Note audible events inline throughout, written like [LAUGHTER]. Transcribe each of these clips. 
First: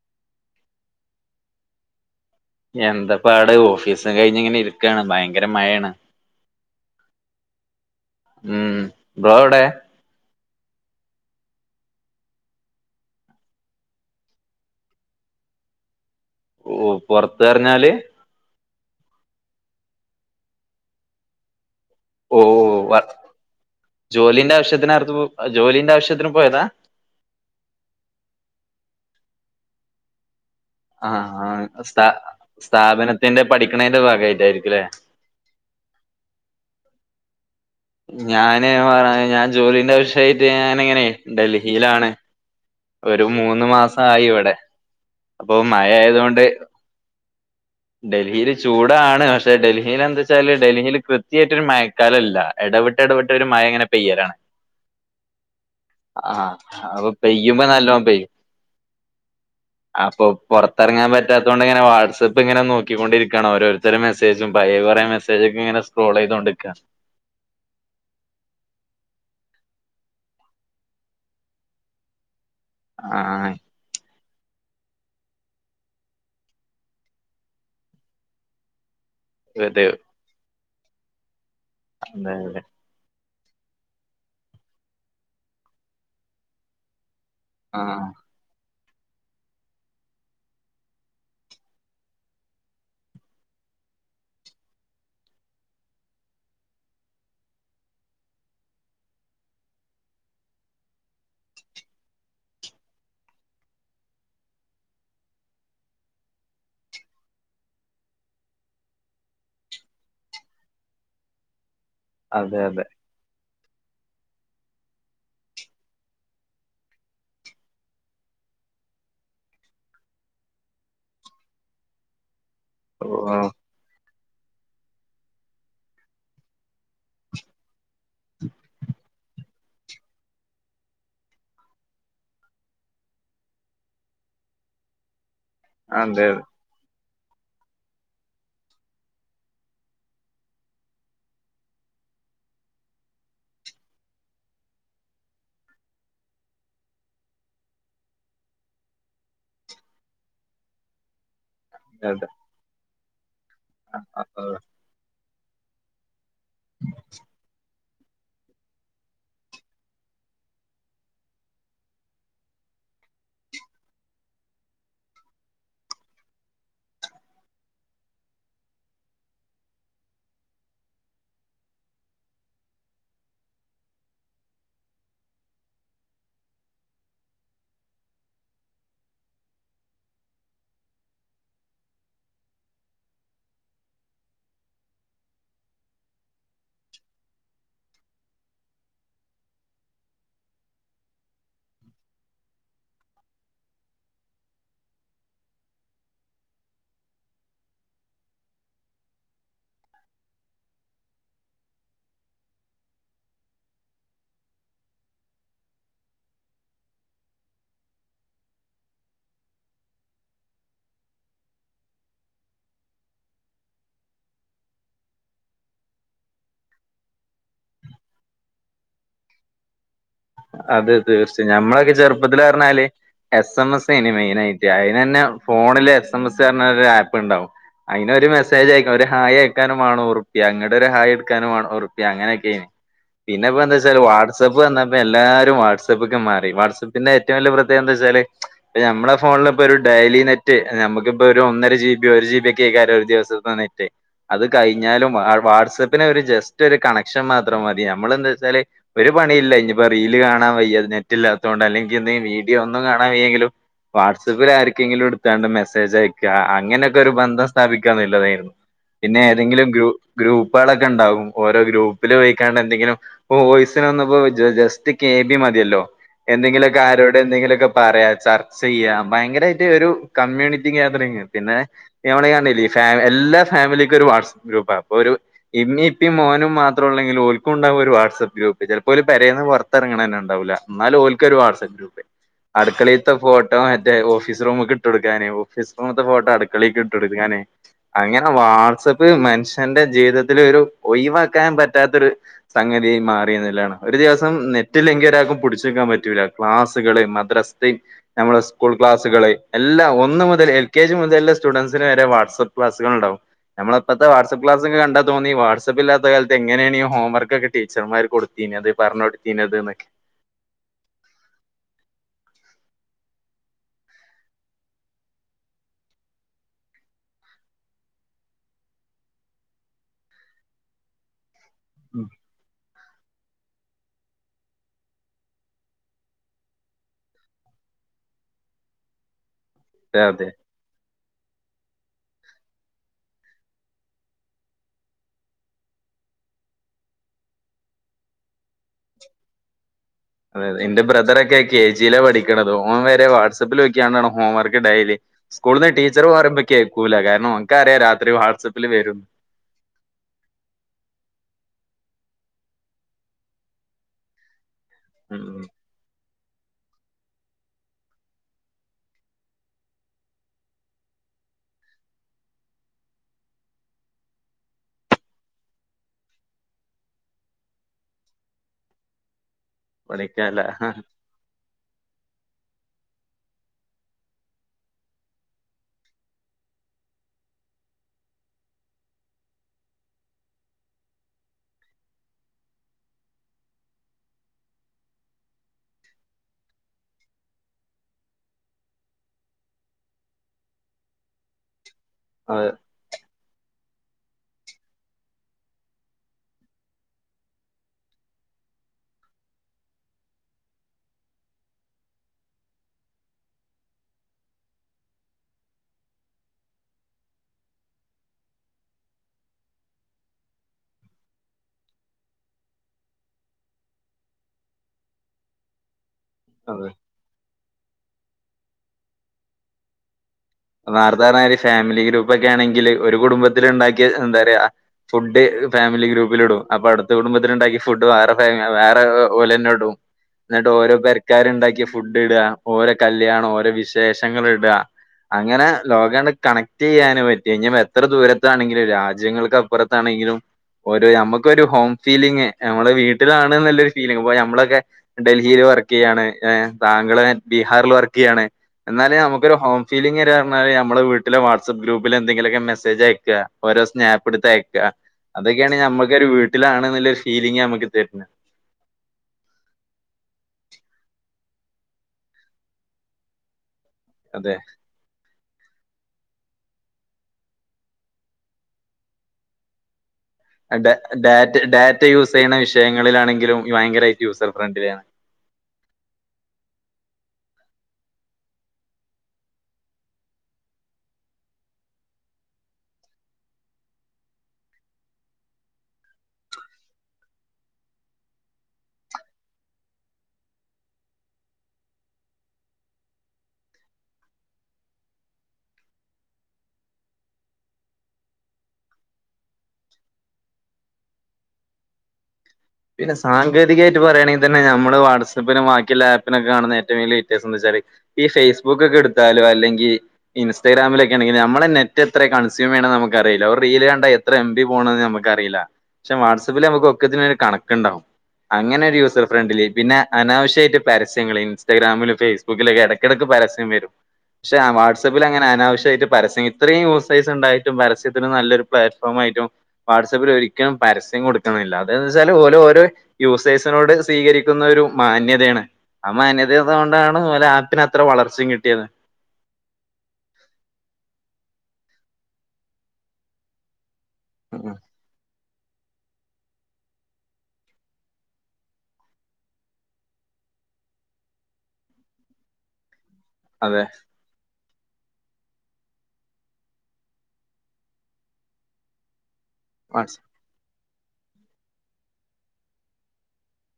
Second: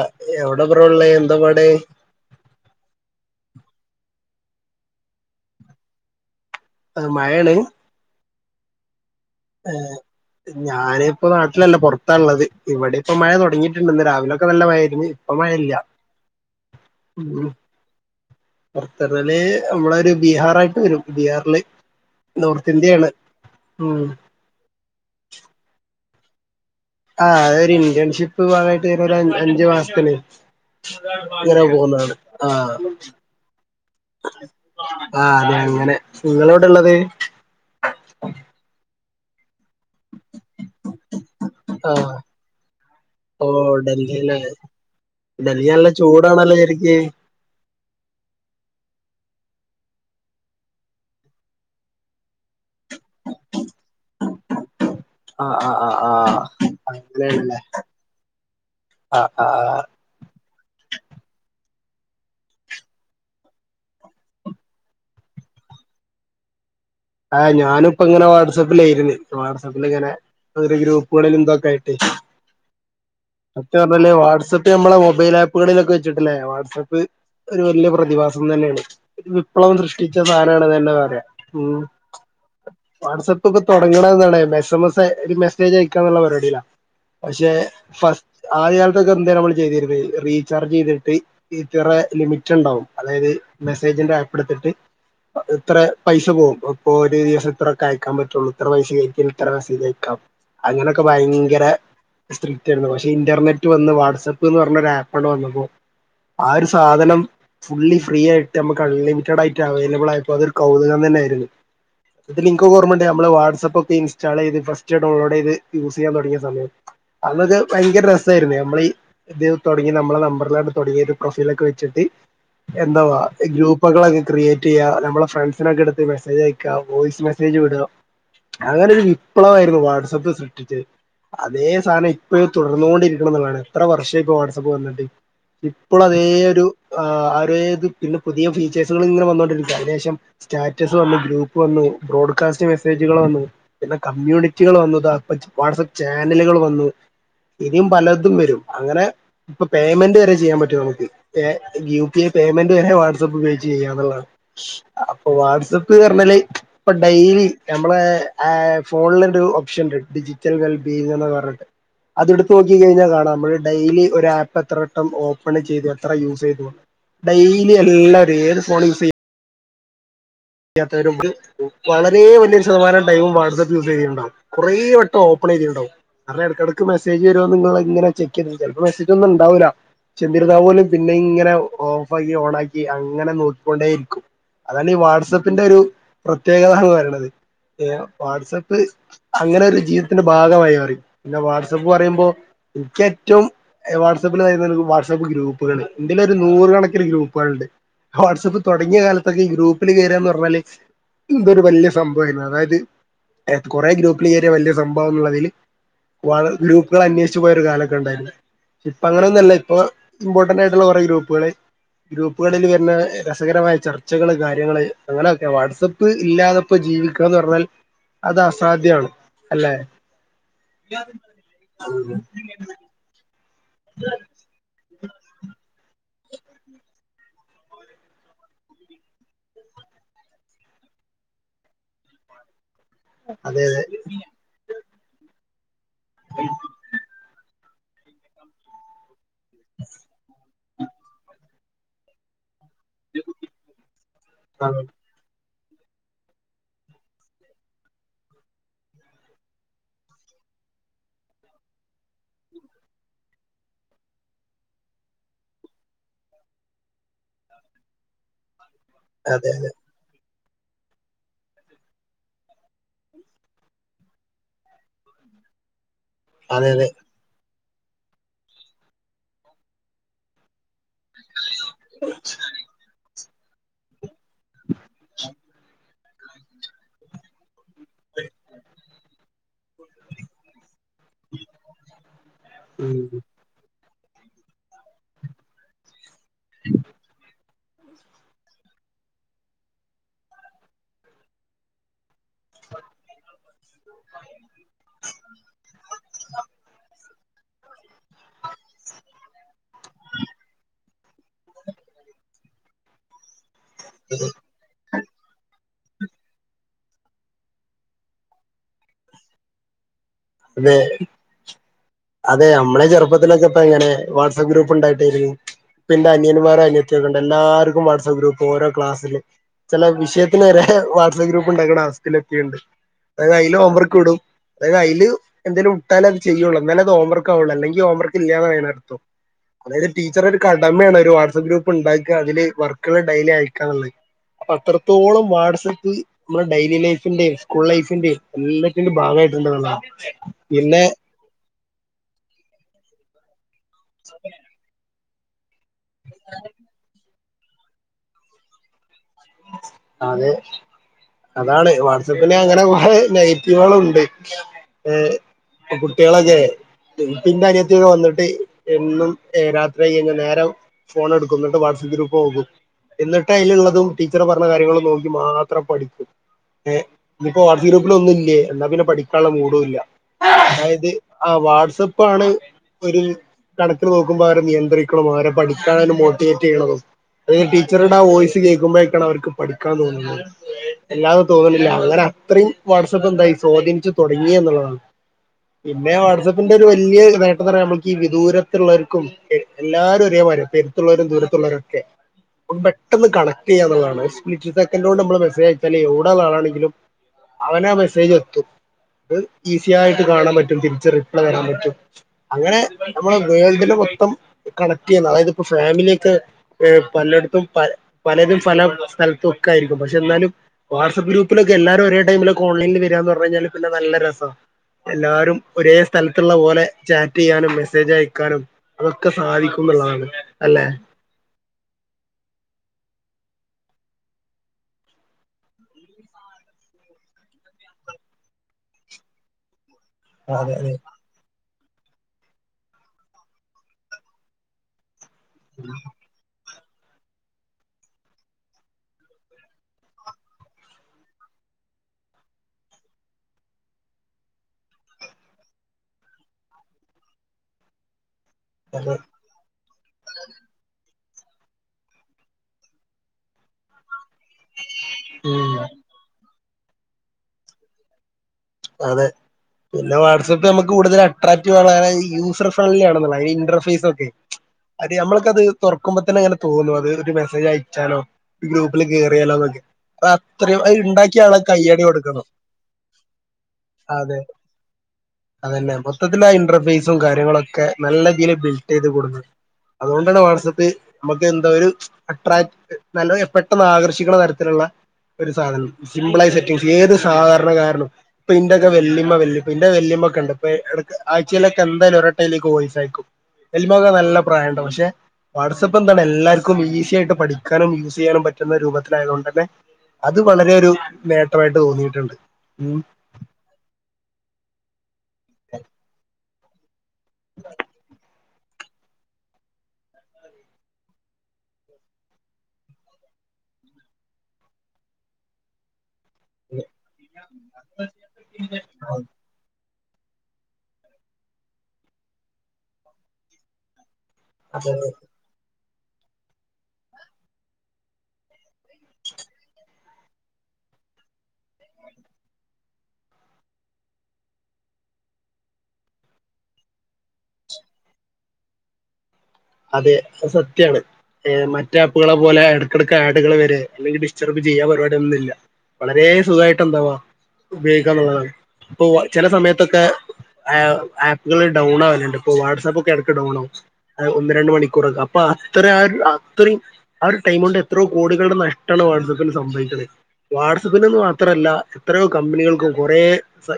ആഹ് എവിട ബ്രോ ള്ളേ എന്താ പാടെ എന്താ പാട് ഓഫീസും കഴിഞ്ഞ് ഇങ്ങനെ ഇരിക്കാണ് ഭയങ്കര മഴേണ് അതഹ് മഴേണ് ഉം ബ്രോ എവിടെ ഏഹ് ഞാനിപ്പ നാട്ടിലല്ല പൊറത്താള്ളത് ഇവിടെ ഇപ്പ മഴ തുടങ്ങിട്ടുണ്ട് ഇന്ന് രാവിലൊക്കെ നല്ല മഴേരിന്നു ഇപ്പൊ മഴയില്ല ഓഹ് പൊറത്ത് അറഞ്ഞാല് പൊറത്ത് പറഞ്ഞാല് നമ്മളൊരു ബീഹാറായിട്ട് വരും ബീഹാറില് നോർത്ത് ഓഹ് ഇന്ത്യയാണ് വർക് ഉം. ജോലിന്റെ ആവശ്യത്തിനറുത്ത് ജോലിന്റെ ആവശ്യത്തിന് പോയതാ ആഹ് അതെ ഒരു ഇന്റേൺഷിപ്പ് ഭാഗായിട്ട് ഇറോറഞ്ച് അഞ്ചു മാസത്തിന് ആ അങ്ങനെ ആ, സ്ഥാ പോന്നാണ് ആഹ് സ്ഥാപനത്തിന്റെ പഠിക്കണേന്റെ ഭാഗമായിട്ടായിരിക്കുംല്ലേ ആഹ് അതെ അങ്ങനെ നിങ്ങള് എവിടെള്ളത് ഞാന് ഓഹ് അറഞ്ഞ ഞാൻ ജോലിന്റെ അവശ്യായിട്ട് ഞാനിങ്ങനെ ആ ഡൽഹിലാണ് ഒരു ഓ മൂന്ന് മാസായി ഡൽഹിയിലെ ഇവിടെ അപ്പൊ ഡൽഹി നല്ല മഴ ആയത്കൊണ്ട് ചൂടാണല്ലോ ശരിക്ക് [INAUDIBLE] ഡൽഹില് ചൂടാണ് പക്ഷെ ഡൽഹില് ന്താച്ചാല് ഡൽഹിൽ കൃത്യായിട്ടൊരു മയക്കാലല്ല. എടവിട്ട് എടവിട്ട് ഒരു മയങ്ങനെ പെയ്യലാണ്. ആ ആ ആ ആ ആഹ്, പ്പൊ അങ്ങനെയാണല്ലേ പെയ്യുമ്പോ നല്ലോം പെയ്യും. ആ ആ ആ. അപ്പൊ പുറത്തിറങ്ങാൻ പറ്റാതോണ്ട് ങ്ങനെ വാട്സാപ്പ് ങ്ങനെ നോക്കിക്കൊണ്ടിരിക്കാണ്. ഓരോരുത്തരെ മെസ്സേജും പയേ കൊറേ മെസേ ക്കെങ്ങെനെ സ്ക്രോളയ്തോണ്ടിക്ക ആഹ്, ഞാനുംപ്പോ ങ്ങനെ വാട്സാപ്പി ലേയ്രുന്നു. വാട്സപ്പില് ഇങ്ങനെ. ഒരു ഗ്രൂപ്പുകളിലും ന്തൊക്കെ ആയിട്ട്. ആഹ് ത്യം പറഞ്ഞാല് വാട്സ്അപ്പ് നമ്മളെ മൊബൈലാആപ്പുകളിലൊക്കെ വച്ചിട്ടില്ലേ വാട്സ്ആപ്പ്. ഒരു വല്യ പ്രതിഭാസം തന്നെയാണ്. വിപ്ലവം അതെ സൃഷ്ടിച്ച സാനാണെന്ന് തന്നെ പറയാം, ഉം തെ വാട്സപ്പ് പ്പൊ തുടങ്ങണാന്നാണ് മെ സെ മസ് ഒര് മെസേജ് അയക്കന്നുള്ള പരിപടിലാ പക്ഷെ ആഹ് ഫസ്റ്റ് ആദ്യകാലത്തൊക്കെ എന്ത നമ്മള് ചെയ്തിന്നത് റീചാർജ് ചെയ്തിട്ട ഈ ത്രെ ലിമിറ്റ് ഉണ്ടാവും അതായത് മെസ്സേജിന്റെ അയ്പ എടുത്തിട്ട് അത് ത്രെ പൈസ പോകും? പ്പോ ഒര് ദിവസം ഇത്രയൊക്കെ അയക്കാൻ പറ്റുള്ളൂ. ഇത്ര പൈസ കയറ്റിയാൽ ഇത്രമെസ്സേജ് യക്കാം. അങ്ങനൊക്കെ ഭയങ്കര സ്ട്രിക്റ്റ് ർന്നു. പക്ഷെ ഇന്റർനെറ്റ് വന്ന് വാട്സ്ആപ്പ് ന്ന് പറഞ്ഞൊ ഒരു ആപ്പണ്‌ വന്നപ്പോ ആ ഒരു സാധനം. ഫുള്ളി ഫ്രീ ആയിട്ട് നമ്മക്ക് അൺലിമിറ്റഡ് ആയിട്ട് അവൈലബിൾ ആയപ്പോ അതൊരു കൗതുകം തന്നെയി രുന്നു ത്യത്തിൽ അതെ ഇന്ക് ഒക്കെ അതെ ഓർമ്മണ്ട് നമ്മൾ വാട്സാപ്പൊക്കെ ഇൻസ്റ്റാൾ ചയ്ത് ഫസ്റ്റ് ഡൗൺലോഡ് ചെയ്ത് യൂസയ്യാൻ തൊടങ്ങിയ സമയം. അന്നൊക്കെ ഭയങ്കര രസായിരുന്നു നമ്മളീ, ഇതിങ്ങതുടങ്ങി നമ്മളെ നമ്പറിലംങ്ങട് തുടങ്ങി പ്രൊഫൈലൊക്കെ വെച്ചിട്ട്. എന്താ വാ ഓഹ് ഗ്രൂപ്പുകളൊക്കെ ക്രിയേറ്റെയ്യ നമ്മളെ ഫ്രണ്ട്സിനൊക്കെ എടുത്ത് മെസ്സേജ് അയ യക്കാ, വോയിസ് മെസ്സേജ് വിട, അങ്ങനെരു വിപ്ലവായിരുന്നു വാട്സഅപ്പ് സൃഷ്ടിച്ചത്. അതേ സാനം ഇപ്പഴും തുടർന്നോ ണ്ടിരിക്കുണു എന്നുള്ളതാണ് എത്ര വർഷായി പ്പൊ വാട്സആപ്പ് വന്നിട്ട്. ഇപ്പളും അതേ അതെ ഒരു ആ അരെ ദിക്കിന്നും പിന്നെ പുതിയ ഫീച്ചേഴ്സുകൾ ഇങ്ങനെ വന്നോണ്ടിരിക്ക അതിനുശേഷം സ്റ്റാറ്റസ് വന്ന് ഗ്രൂ പ്പ് വന്നു, ബ്രോഡ്കാസ്റ്റ് മെസ്സേജുകൾ വന്നു. പിന്നെ കമ്മ്യൂണിറ്റികൾ വന്നു, ദാ പ്പോ വാട്സആപ്പ് ചാനലുകൾ വന്നു. ഇനിയും പലതും വരും. അങ്ങനെ പ്പൊ പേയ്മെന്റ് വരെ ചെയ്യാൻ പറ്റും നമുക്ക്. പേ, യു പി അതെ എ പേയ്മെന്റ് വരെ വാട്സാ പ്പ് പയോഗിച്ച് ചെയ്യാന്നുള്ളതാണ്. അപ്പൊ വാട്സആപ്പ് പറഞ്ഞാല് പ്പൊ ഡൈലി ഞമ്മളെ ഏഹ് ഫോണിലൊരു ഓപ്ഷൻണ്ട് ഡിജിറ്റൽൽഹെല്പിന്പറഞ്ഞിട്ട് അത്ടുത്ത് നോക്കി കഴിഞ്ഞാ കാണാം നമ്മള് ഡെയിലി ഒരു ആപ്പ് എത്രട്ടം ഓപ്പൺ ചെയ്തു എത്ര യൂസ് ചെയ്തു. ഡെയ്‌ലി എല്ലാരും ഏത് ഫോൺ യൂസെ യാത്തവരും വളരെ വലിയൊരു ശതമാനം ടൈമും വാട്സാആപ്പ് യൂസ് ചെയ്ണ്ടാവും കുറെേ വട്ടം ഓപ്പൺ ചെയ്തിട്ടുണ്ടാവും. കാരണം ഇടക്കിടക്ക് മെസേജ് വരുന്ന് നിങ്ങ ഇങ്ങനെ ചെക്ക് ചെയ് ചിലപ്പോ മെസേജൊന്നും ണ്ടാവൂല്ല ചെന്നിരുന്നാ പോലും പിന്നെ ഇങ്ങനെ ഓഫ് ആക്കി ഓൺ ആക്കി അങ്ങനെ നോക്കിക്കൊണ്ടേയിരിക്കും. അതാണ് ഈ വാട്സആപ്പിന്റെ ഒരു പ്രത്യേകതന്ന് പറയണത് ഏഹ് വാട്സആപ്പ്. അങ്ങനെ ഒരു ജീവിതത്തിന്റെ ഭാഗമായി മാറി. പിന്നെ വാട്സപ്പ് പറയുമ്പോ നിക്കേ റ്റോം വാട്സപ്പിൽ അറിയുന്നോര്ക്ക് വാട്സആപ്പ് ഗ്രൂപ്പുകള് ഇന്റലൊരു നൂറുകണക്കില് ഗ്രൂപ്പുകളുണ്ട്. വാട്സ്ആപ്പ് തുങ്ങിയ കാലത്തൊക്കെ ഗ്രൂപ്പിൽ കയറാന്ന് പറഞ്ഞാല് എന്തോ ഒരു വലിയ സംഭവാ യിരുന്നു അതായത് ഏഹ് കുറെേ ഗ്രൂപ്പിൽ കയറിയ വലിയ സംഭവാന്നുള്ളതിൽ വളരെ ഗ്രൂപ്പുകൾ അന്വഷിച്ച് പോയ ഒരു കാലൊക്കെ ണ്ടായിരുന്നു. ഇപ്പ അങ്ങനൊന്നല്ല ഇപ്പൊ ഇമ്പോർട്ടന്റ് ആയിട്ടുള്ള കുറേ ഗ്രൂപ്പുകള്. ഗ്രൂപ്പുകളിൽ വരുന്ന രസകരമായ ചർച്ചകള് കാര്യങ്ങള്. അങ്ങനെയൊക്കെ വാട്സആപ്പ് ഇല്ലാതപ്പോ ജീവിക്കുകന്ന് പറഞ്ഞാൽ അത് അസാധ്യമാണ് അല്ലെ അതെ തീർച്ചയായും ഞമ്മളൊക്കെ ചെറുപ്പത്തില് പറഞ്ഞാല് എസ് എം എസ് എനി മെയിൻ ആയിട്ട അതിന് തന്നെ ഫോണില് എസ് എം എസ് പറഞ്ഞ ഒരു ആപ്പ് ഉണ്ടാവും അതിനന് ഒരു മെസേജ് അയക്കാനും ഒരു ഹായ അയക്കാനും വേണം ഒരു ഉറപ്പിയ അങ്ങടെ ഒരു ഹായ എടുക്കാനും ഉറപ്പിയ അങ്ങനൊക്കെ എനി പിന്നെപ്പ അതെ എന്താ അതെ വെച്ചാല് വാട്സആപ്പ് വന്നപ്പ എല്ലാരും വാപ്പ് വപ്പ്ക്കെ മാറി വാട്സപ്പന്റെ ഏറ്റവും വലിയ പ്രത്യകം എന്താ വച്ചാല് ഇപ്പ നമ്മളെ ഫോണിലിപ്പൊ ഡെയിലി നെറ്റ് നമുക്കിപ്പോ ഒരു ഒന്നര ജി ബി ഒരു ജി ബി ഒക്കെക്ക ദിവസത്തെ നെറ്റ് അത് അതെ കഴിഞ്ഞാലും വാട്സ്ആപ്പ് ഒരു ജസ്റ്റ് ഒരു കണക്ഷൻ മാത്രം മതി നമ്മള എന്താ വെച്ചാല് ഒരു പണിയില്ല ഇപ്പ റീൽ കാണാൻ വയ്യ നെറ്റിലോത്തോണ്ട് അല്ലെങ്കിൽ എന്തെ വീഡിയോ ഒന്നും കാണൻ വയ്യെങ്കിലും വാട്സ്ആപ്പിൽ ആർക്കെങ്കിലും എട്ത്താണ്ട് മെസ്സേജ് അയക്കുക അങ്ങനെയൊക്കെ ഒരു ബന്ധം സ്ഥാപിക്കാന്നില്ലതായിരുന്നു പിന്നെ അതെ ഏതെങ്കിലും അതെ ഗ്രൂ ഗ്രൂപ്പുകളൊക്കെ ഉണ്ടാവും ഓരോ ഗ്രൂപ്പിൽ വഴിക്കാണ്ട് എന്തെങ്കിലും വോയിസിനന്നപ്പോ ജസ്റ്റ് കെബി മതിയല്ലോ അതെ എന്തെങ്കിലുമൊക്കെ അതെ ആരോ ടെ എന്തെങ്കിലുംക്കെ പറയാ ചർച്ച ചെയ്യാ ഭയങ്കരമായിട്ട് ഒരു കമ്മ്യൂണിറ്റി [UNINTELLIGIBLE] പിന്നെ ഞമ്മള എല്ലാ ഫാമിലിക്കും ഒരു വാട്സ ഗ്രൂപ്പ ഇപ്പൊ ഒരു ഇമ്മിം ഇ പ്പിം മോനും മാത്രം ഉള്ളെങ്കിലും ഓൽ ക്കും ണ്ടാവും ഒരു വാട്സ്പ്പ് ഗ്രൂപ്പ് ചിലപ്പോ പേരെന്ന് പുറത്തിറങ്ങനെ ഉണ്ടാവില്ല ന്നാലും ഒല്കൊരു വാട്സ്ആപ് ഗ്രൂപ്പ് ഉം അടുകളെത്തെ ഫോട്ടോ മറ്റേ ഓഫീസ് റൂമക്ക് ഇട്ട് കൊടുക്കാന് ഫിസ്റൂമത്തെ ഫോട്ടോ അടുക്കളേക്ക് ഇട്ടൂ ഇങ്ങനെ അങ്ങനെ വാട്സ്ആപ്പ് ഇത് മനുഷ്യന്റെ ജീവിതത്തിലെ ഒരു ഒയിവാക്കാൻ പറ്റാത്തൊരു- സംഗതി മാറിയ നിലാണ് ഒരു ദിവസം നെ റ്റില്ലെങ്കിൽ ഒരാക്കും പുടിച്ച്നിക്കാൻ പറ്റില്ല ക്ലാസുകളും മദ്രസയും- നമ്മള് സ്കൂൾ ക്ലാസ്സുകള് എല്ലാം ഒന്ന് മുതൽ എൽ കെ ജി മുതൽ സ്റ്റുഡന്റ്സസിന് വരെ വാട്സ്ആപ്പ് ക്ലാസ്സുകൾണ്ടാവും നമ്മള ഇപ്പോത്തെ വാട്ആ് ക്ലസ് കണ്ടാ തോന്ന വാട്സപ്പ ഇല്ലാത്ത കാലത്ത് എങ്ങെ എങ്ങന്നെയാണ് ഈ ഹോംവർക്കൊക്കെ ടീച്ചർമാർ കൊടുത്തീ അത് പറഞ്ഞ കൊടുത്തീത്ക്കെ അതെ അതെ മ്മളെ ചെറുപ്പത്തിലൊക്കെ ഇപ്പ എങ്ങനെ വാട്സആപ്പ് ഗ്രൂപ്പ് ഉണ്ടായിട്ടായിരുന്നു ഇപ്പൻ്റെ അനിന്മാര അന്യതി ഇവിട്ണ്ട് എല്ലാവർും വാട്സപ്പ് ഗ്രൂപ്പ് ഒരോ ക്ലാസ്സില്- ചെല വിഷയത്തിന് വരെ വാട്സ്ആപ്പ് ഗ്രൂപ്പ്- ഉം. ടെക്കണ്ട് അതായത് അതിൽ ഹോംവർക്ക് ഇടും അതായത് അതില് എന്തേലുംട്ടാല അത്ചെയ്യുകുള്ളൂ എന്നാല അത് ഹോംവർക്ക് ആവുള്ളൂ അല്ലെങ്കിഹോംവർക്ക് ഇല്ലാന്ന്യനടുത്തോ അതായത് അതെ അതെ ടീച്ചർ ഒരു കടമയാണ് ഒരു വാട്സആപ്പ് ഗ്രൂപ്പ് ഉണ്ടാക്കുക അതില് വർക്കള് ഡെലി അയക്കാള്ളത് അപ്പൊ അത്രത്തോളം വാട്സപ്പ് നമ്മുടെ ഡെയിലി ലൈഫിന്റെയും സ്കൂൾ ലൈഫിന്റെയും എല്ലാത്തിന്റെയും ഭാഗമായിട്ടുണ്ട നുള്ളതാ അതെ എന്റെ ബ്രദറൊക്കെ കെ ജിയില പഠിക്കണത് ഓൻ വരെ വാട്സആപ്പിൽ വെക്കാണ് ഹോംവർക്ക് ഡലി സ്കൂളിൽന്ന് ടീച്ചർ പറയുമ്പോ കേക്കൂല കാരണം എമുക്ക അറിയാം രാത്രി വാട്സപ്പിൽ വരുന്നു ആതെ അതാണ് വാട്സപ്പിന് അങ്ങനെ കുറെ നെഗറ്റീവുകളുണ്ട് ഏ- ഉം പെൺകുട്ടികളൊക്കെ പിന്നെ അനിയത്തിടെ വന്നിട്ട് എന്നും രാത്രി കഴിഞ്ഞ നേരം- ഫോൺ എടുക്കും എന്നിട്ട് വാട്സആപ്പ് ഗ്രൂപ്പ് നോക്കും എന്നിട്ട് അതിലുള്ളതും ടീച്ചറ് പറഞ്ഞ കാര്യങ്ങൾ നോക്കി മാത്രം പഠിക്കൂ ഏഹ് ഇന്നിപ്പോ വാട്സ്ആ ഗ്രൂപ്പില ഒന്നും ഇല്ലേ എന്നാ പിന്നെ പഠിക്കാനുള്ള മൂടൂല്ല പഠിക്കാല്ല അതായത് ആഹ് വാട്സപ്പ് ആണ് ഒരു കണക്കന് നോക്കുമ്പോ അവരെ നിയന്ത്രിക്കണ അവരെ പഠിക്കാന് മോട്ടിവേറ്റ് ചെയ്യണതും അതെ ടീച്ചറുടെ ആ വോയിസ് കേൾക്കുമ്പോഴേക്കാണ് അവർക്ക് പഠിക്കാൻ തോന്നുന്നത് അല്ലാതെ തോന്നുന്നില്ല അങ്ങനെ അത്രയും വാട്സ്ആപ് എന്തായി സ്വാധീനിച്ചു തുടങ്ങിയെന്നുള്ളതാണ്- പിന്നെ വാട്സആപ്പിന്റെ ഒരു വലിയ നേട്ടംന്ന് പറയാ നമ്മക്ക് ഈ വിദൂരത്തുള്ളവർക്കും എല്ലാരും ഒരേമായിര്യാ ഇ പൊ എരുത്തുള്ളരും ദൂരത്തുള്ളവരും ഒക്കെ അതേ നമുക്ക് പെട്ടെന്ന് കണക്ട് ചെയ്യാുള്ളതാണ് സെക്കൻഡ കൊണ്ട് നമ്മൾ മെസ്സേജ് അയച്ചാലേയ് എവിടെ ള്ള ആളാണെങ്കിലും അവനാ മെസ്സേജ് എത്തും അത് ഈസി ആയിട്ട് കാണാൻ പറ്റും തിരിച്ച് റിപ്ലൈ തരാൻ പറ്റും അങ്ങനെ നമ്മള് വേൾഡില് മൊത്തം കണക്ട് ചെയ്യുന്നു അതായത് ഇപ്പോൊ ഫാമിലിയൊക്കെ ഏ പലയിടത്തും പ പലരും പല സ്ഥലത്തൊക്കെ ആയിരിക്കും പക്ഷെ എന്നാലും വാട്സ്ആപ്പ് ഗ്രൂപ്പിലൊക്കെ എല്ലാരും ഒരേ ടൈമിലക്കെ ഓൺലൈനിൽ വരാ ന്ന് പറഞ്ഞ്കഴിഞ്ഞാല് പിന്നെ നല്ല രസമാണ് എല്ലാരും ഒരേ സ്ഥലത്തുള്ള പോലെ അതെ ചാറ്റ് ചെയ്യാനും മെസ്സേജ് അയക്കാനും അതൊക്കെ സാധിക്കും എന്നുള്ളതാണ് അല്ലെ നാർത്തെ പറഞ്ഞ ഫാമിലി ഗ്രൂപ്പ് ഒക്കെ ആണെങ്കില് ഒരു കുടുംബത്തില ഉണ്ടാക്കിയ എന്താ പറയാ ഫുഡ് ഫാമിലി ഗ്രൂപ്പിലിടും അപ്പൊ അടുത്ത കുടുംബത്തിലുണ്ടാക്കി ഫുഡ് വേറെ ഫാമ വേറെ പോലെ തന്നെ ഇടും ന്നിട്ട് അതെ ഓരോ അതെ പെരക്കാര് ഉണ്ടാക്കിയ ഫുഡ് ഇടുക ഓരോ കല്യാണം ഓരോ വിശേഷങ്ങള് ഇടുക അങ്ങനെ ലോകണ്ട് കണക്ട് ട് ചെയ്യാനും പറ്റി ഞ്ഞ് പ്പോ എത്ര ദൂരത്താണെങ്കിലും രാജ്യങ്ങൾക്ക് അപ്പുറത്താണെങ്കിലും ഒരു നമ്മുക്കൊരു ഹോം ഫീലിങ് നമ്മുടെ വീട്ടിലാണ് എന്നല്ലൊരു ഫീലിംഗ അപ്പൊ നമ്മളൊക്കെ ഡൽഹിയിൽ വർക്ക് ചെയ്യാണ് ഏ താങ്കള് ബീഹാറിൽ വർക്ക് ചെയ്യാണ് എന്നാല അതെ നമുക്കൊരു ഹോം ഫീലിങ് പറഞ്ഞല് നമ്മള വീട്ടിലൊ വാട്സ്ആപ്പ് ഗ്രൂപ്പിൽ എന്തെിലൊക്കെ മെസേജ് അയക ഓരോ സ്നാപെടുത്തയ ക്കാ ഉം അതൊക്കെയാണ് നമ്മുക്കൊ ഒരു വീട്ടിലാാണന്നുള്ളരു ഫീലിംഗ ഞമുക്ക് തരുന്നത് അതെ പിന്നെവാട്സാപ്പ് നമുക്ക് കൂടുതൽ അട്രാക്ടീവ് ആകാനുള്ള കാരണം യൂസർ ഫ്രണ്ട്ലി ആണല്ല അതിന് ഇന്റർഫേസ്- അതെ അതേ ഞമ്മൾക്കത് തുറക്കുമ്പോ തന്നെ അങ്ങനെ തോന്നുന്നു അത് ഒരു മെസ്സേജ് അയച്ചാലോ ഗ്രൂപ്പില് കയറിയാലോന്നൊക്കെ അ ഡാ അത്രയുംത് ഉണ്ടാക്കിയ ഡാറ്റ ആളെ ഡാറ്റ കയ്യടി യൂസ് കൊടുക്കണം. ചെയ്യണ വിഷയങ്ങളിലാണെങ്കിലും ഭയങ്കരമായിട്ട് അതെ യൂസഡ് ഫ്രണ്ടിലാണ് അതന്നെ മൊത്തത്തിൽ ആ ഇന്റർഫേസും കാര്യങ്ങളുംഒക്കെ നല്ല രീതിയിൽ ബിൽട്ട് ചെയ്ത് കൊടുന്നു അതുകൊണ്ടാണ് വാട്സആപ്പ് നമുക്ക് എന്താ ഒരു അട്രാക് നല്ല പെട്ടെന്ന് ആകർഷിക്കണ തരത്തിലുള്ള. ഒരു സാധനം സിമ്പിളായി സെറ്റിംഗസ് ഏത് സാധാരണ കാരനും ഇപ്പ ഇന്റെയക്കെ വല്യമ്മ വല് ഇന്റെ വല്യമ്മൊ ഒക്കെണ്ട്പ്പ ഇട ആഴ്ചയിലൊെ എന്തായാലും ഒരുവട്ടെ എങ്കിലും എനിക്ക് വോയിസ് അയി ക്കും വെല്ലിമ്മക്കൊക്കെ നല്ല പ്രായംണ്ട് പക്ഷെ വാട്സ്ആപ്പ് എന്താണ് എല്ലർക്കും ഈസിയായിട്ട് പഠിക്കാനും യൂസ് ചെയ്യാനും പറ്റുന്ന രൂപത്തിലായത് കൊണ്ട് തന്നെ അത് വളരെ ഒരു നേട്ടമായിട്ട് തോന്നിയിട്ടുണ്ട് ഉ പിന്നെ സാങ്കേകമായിട്ട് പറുകയാണെങ്ക തന്നെ നമ്മുടെ വാട്സപ്പിനും ബാക്കിയുള്ള ആപ്പിനൊക്ക കാണുന്ന ഏറ്റവും വലിയ വെത്യാസം എന്താ വച്ചാല് ഈ ഫേസ്ബുക്ക ഒക്കെ എടുത്താലും അല്ലെങ്കി ഇൻസ്റ്റാ്രാമിലൊക്കെണെങ്ക നമ്മളെ നെറ്റ് എത്ര കസ്യൂം ചെയ്യണെന്ന് നമുക്ക അറിയില്ല ഒരു റീൽ കണ്ട ത്ര എംബി പോണന്ന് നമുക്കറിയില്ല പക്ഷെ വാട്സ്ആപ്പിൽ നമുക്ക് ഒക്കെ കണക്ക്ണ്ടാവും അങ്ങനെ യൂസർ ഫ്രണ്ട്‌ലി പിന്നെ അനാവശ്യമായിട്ട് പരസ്യങ്ങള് ഇൻറ്റാഗ്രാമില് ഫേസ്ബുക്കിലക്കെ ഇടക്കിടക്ക് പരസ്യം വരും. പക്ഷെ അതെ അതെ വാട്സആപ്പിൽ അങ്ങന അനാവശ്യമായിട്ട് പരസ്യം ഇത്രയും യൂസേഴ്സ് ഉണ്ടായിട്ടും പരസ്യത്തിന് നല്ലരു പ്ലാറ്റ്ഫോം ആയിട്ടും. വാട്സ്ആപ്പിൽ ഒരിക്കലും പരസ്യം കൊടുക്കണില്ല. അതേതാ വെച്ചാൽ ഓരോ ഓരോ യൂസേഴ്സിനോട് സ്വീകരിക്കുന്ന ഒരു മാന്യതയാണ്. ആ മാന്യത ആയത് കൊണ്ടാണ് ആപ്പിന് അത്ര വളർച്ചയും കിട്ടിയത്. അതെ അ സത്യാണ് മറ്റ ആപ്പുകളെ പോലെ ഇടക്കിടക്ക് ആടുകൾ വരെ അല്ലെങ്കിൽ ചെറുപ്പ് ഉം, ചെയ്യാൻ പരിപാടിയൊന്നുംഇല്ല വളരെ സുഖമായിട്ട് എന്താവാ ഉപയോഗിക്കാുള്ളതാണ്. ഇപ്പൊ ചില സമയത്തൊക്കെ ആപ്പുകൾ ഡൗൺ ആവലുണ്ട് ഇപ്പോൊ വാട്സആപ്പ് ഒക്കെ എടക്ക ഡൗൺ ആകും അതെ ഒന്ന് രണ്ട് മണിക്കൂറക്കെ അപ്പൊ അത്ര ആ അത്രയും ആ ഒരു ടൈം കൊണ്ട് എത്രോ കോടികളുടെ നഷ്ടാണ് വാട്സആപ്പിൽ സംഭവിച്ചത് വാട്സ് വാട്സആപ്പിൽ നിന്ന് മാത്രമല്ല എത്രയോ കമ്പനികൾക്കും കുറേ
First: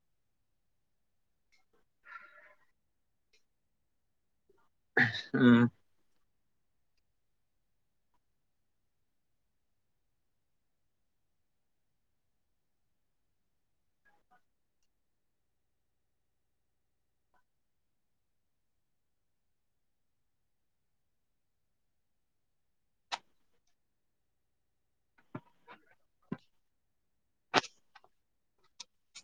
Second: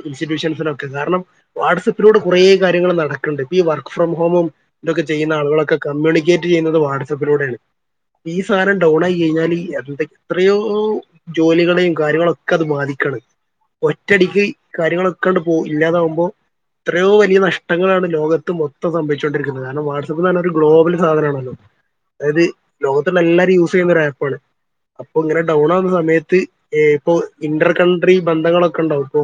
ഇൻസ്റ്റിറ്റ്യൂഷൻസിനൊക്കെ കാരണം. വാട്സആപ്പിലൂടെ കുറേ കാര്യങ്ങൾ നടക്കണ്ട് ഇപ്പ ഈ വർക്ക് ഫ്രം ഹോമും ഇതൊക്കെ ചെയ്യുന്ന ഉം ആളുകളൊക്കെ കമ്മ്യൂണിക്കേറ്റ് ചെയ്യുന്നത് വാട്സആപ്പിലൂടെയാണ്. ഈ സാധനം ഡൗൺ ആയി കഴിഞ്ഞാൽ എന്ത എത്രയോ ജോലികളെയും കാര്യങ്ങളൊക്കെ അത് ബാധിക്കാണ് ഒറ്റടിക്ക് കാര്യങ്ങളൊക്കണ്ട് പോ ഇല്ലാതാാവുമ്പോ എത്രയോ വലിയ നഷ്ടങ്ങളാണ് ലോകത്ത് മൊത്തം സംഭവിച്ചുകൊണ്ടിരിക്കുന്നത് കാരണം. ഒരു ഗ്ലോബൽ സാധനമാണല്ലോ അതായത് ലോകത്തിലുള്ള എല്ലരും യൂസ് ചെയ്യുന്ന ഒരു ആപ്പ്ണ് അപ്പൊ ഇങ്ങനെ ഡൗൺ ആവുന്ന സമയത്ത് ഇപ്പൊ ഇന്റർ കൺട്രി ബന്ധങ്ങളൊക്കെ ഉണ്ടാവും ഇപ്പോ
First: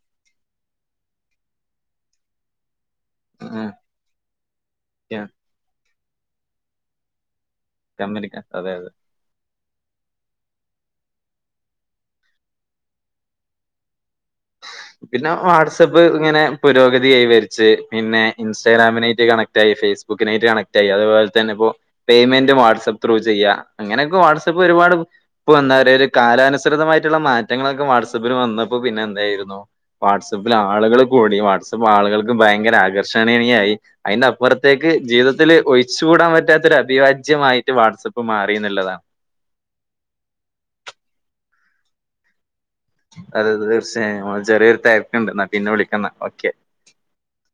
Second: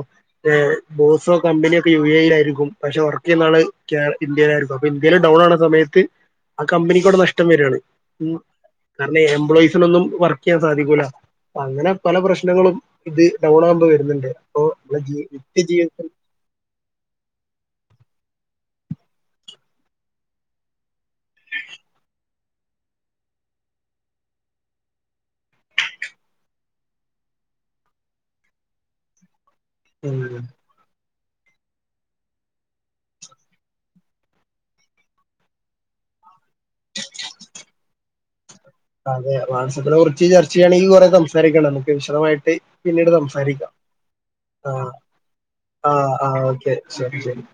ബോസോ കമ്പനിയ ഒക്കെ യു എ ഇ ല ആയിരിക്കും. പക്ഷെ ഉം ഇന്ത്യയിലായിരിക്കും അപ്പൊ ഇന്ത്യൽ ഡൗൺ ആണ സമയത്ത് ആ കമ്പനിക്ക്ടെ നഷ്ടം വരിണ്. കമ്പനിക്ക് അതെ അതെ എംപ്ലോയിസിനൊന്നും വർക്ക് ചെയ്യാൻ സാധിക്കൂല്ല. അ അങ്ങനെ പല പ്രശ്നങ്ങളും ഇത് ഡൗൺ ആകുമ്പോ വരുന്നുണ്ട്. അപ്പൊ നമ്മളെ ജീ പിന്നെ നിത്യ വാട്സആപ്പ് ജീവിതത്തിൽ ഇങ്ങനെ. പുരോഗതി കൈവരിച്ച് പിന്നെ ഇൻസ്റ്റാഗ്രാമിനായിട്ട് കണക്ട് ആായി ഫേസ്ബുക്കിനായിട്ട് കണക് ആായി അതുപോലെ ഇ പേയ്മെന്റ് വാട്സആപ്പ് ത്രൂ ചെയ്യുക അങ്ങനെയൊക്കെ വാട്സ്ആപ്പ് ഒരുപാട് ഇപ്പൊ എന്താ പറയ ഒരു കാലാനുസൃതമായിട്ടുള്ള മാറ്റങ്ങളൊക്കെ വാട്ആപ്പിൽ വന്നപ്പോ പിന്നെ എായിരുന്നു ഉം വാട്സപ്പിൽ ആളുകൾ കൂടി വാട്സആപ്പ് ആളുകൾക്ക് ഭയങ്കര ആകർഷണീയയായി. അതിന്റെ അപ്പുറത്തേക്ക് ജീവിതത്തിൽ ഒഴിച്ചു കൂടാൻ പറ്റാത്തൊ ഒരു അഭിവാാജ്യമായിട്ട് വാട്സആപ്പ് മാറി എന്നുള്ളതാണ്. അതെ വാട്സ്ആപ്പിനെ കുറിച്ച് ചർച്ച ചെയ്യയാണെങ്കിൽ കുറേ സംസാരിക്കണം നമുക്ക് വിശദമായിട്ട്. പിന്നീട് അത് സംസാരിക്കാം തീർച്ചയായും ആ ചെറിയൊരു തിരക്കുണ്ട് എന്നാ പിന്നെ ആ വിളിക്കുന്ന ആ ഓക്കെ ശരി ശരി.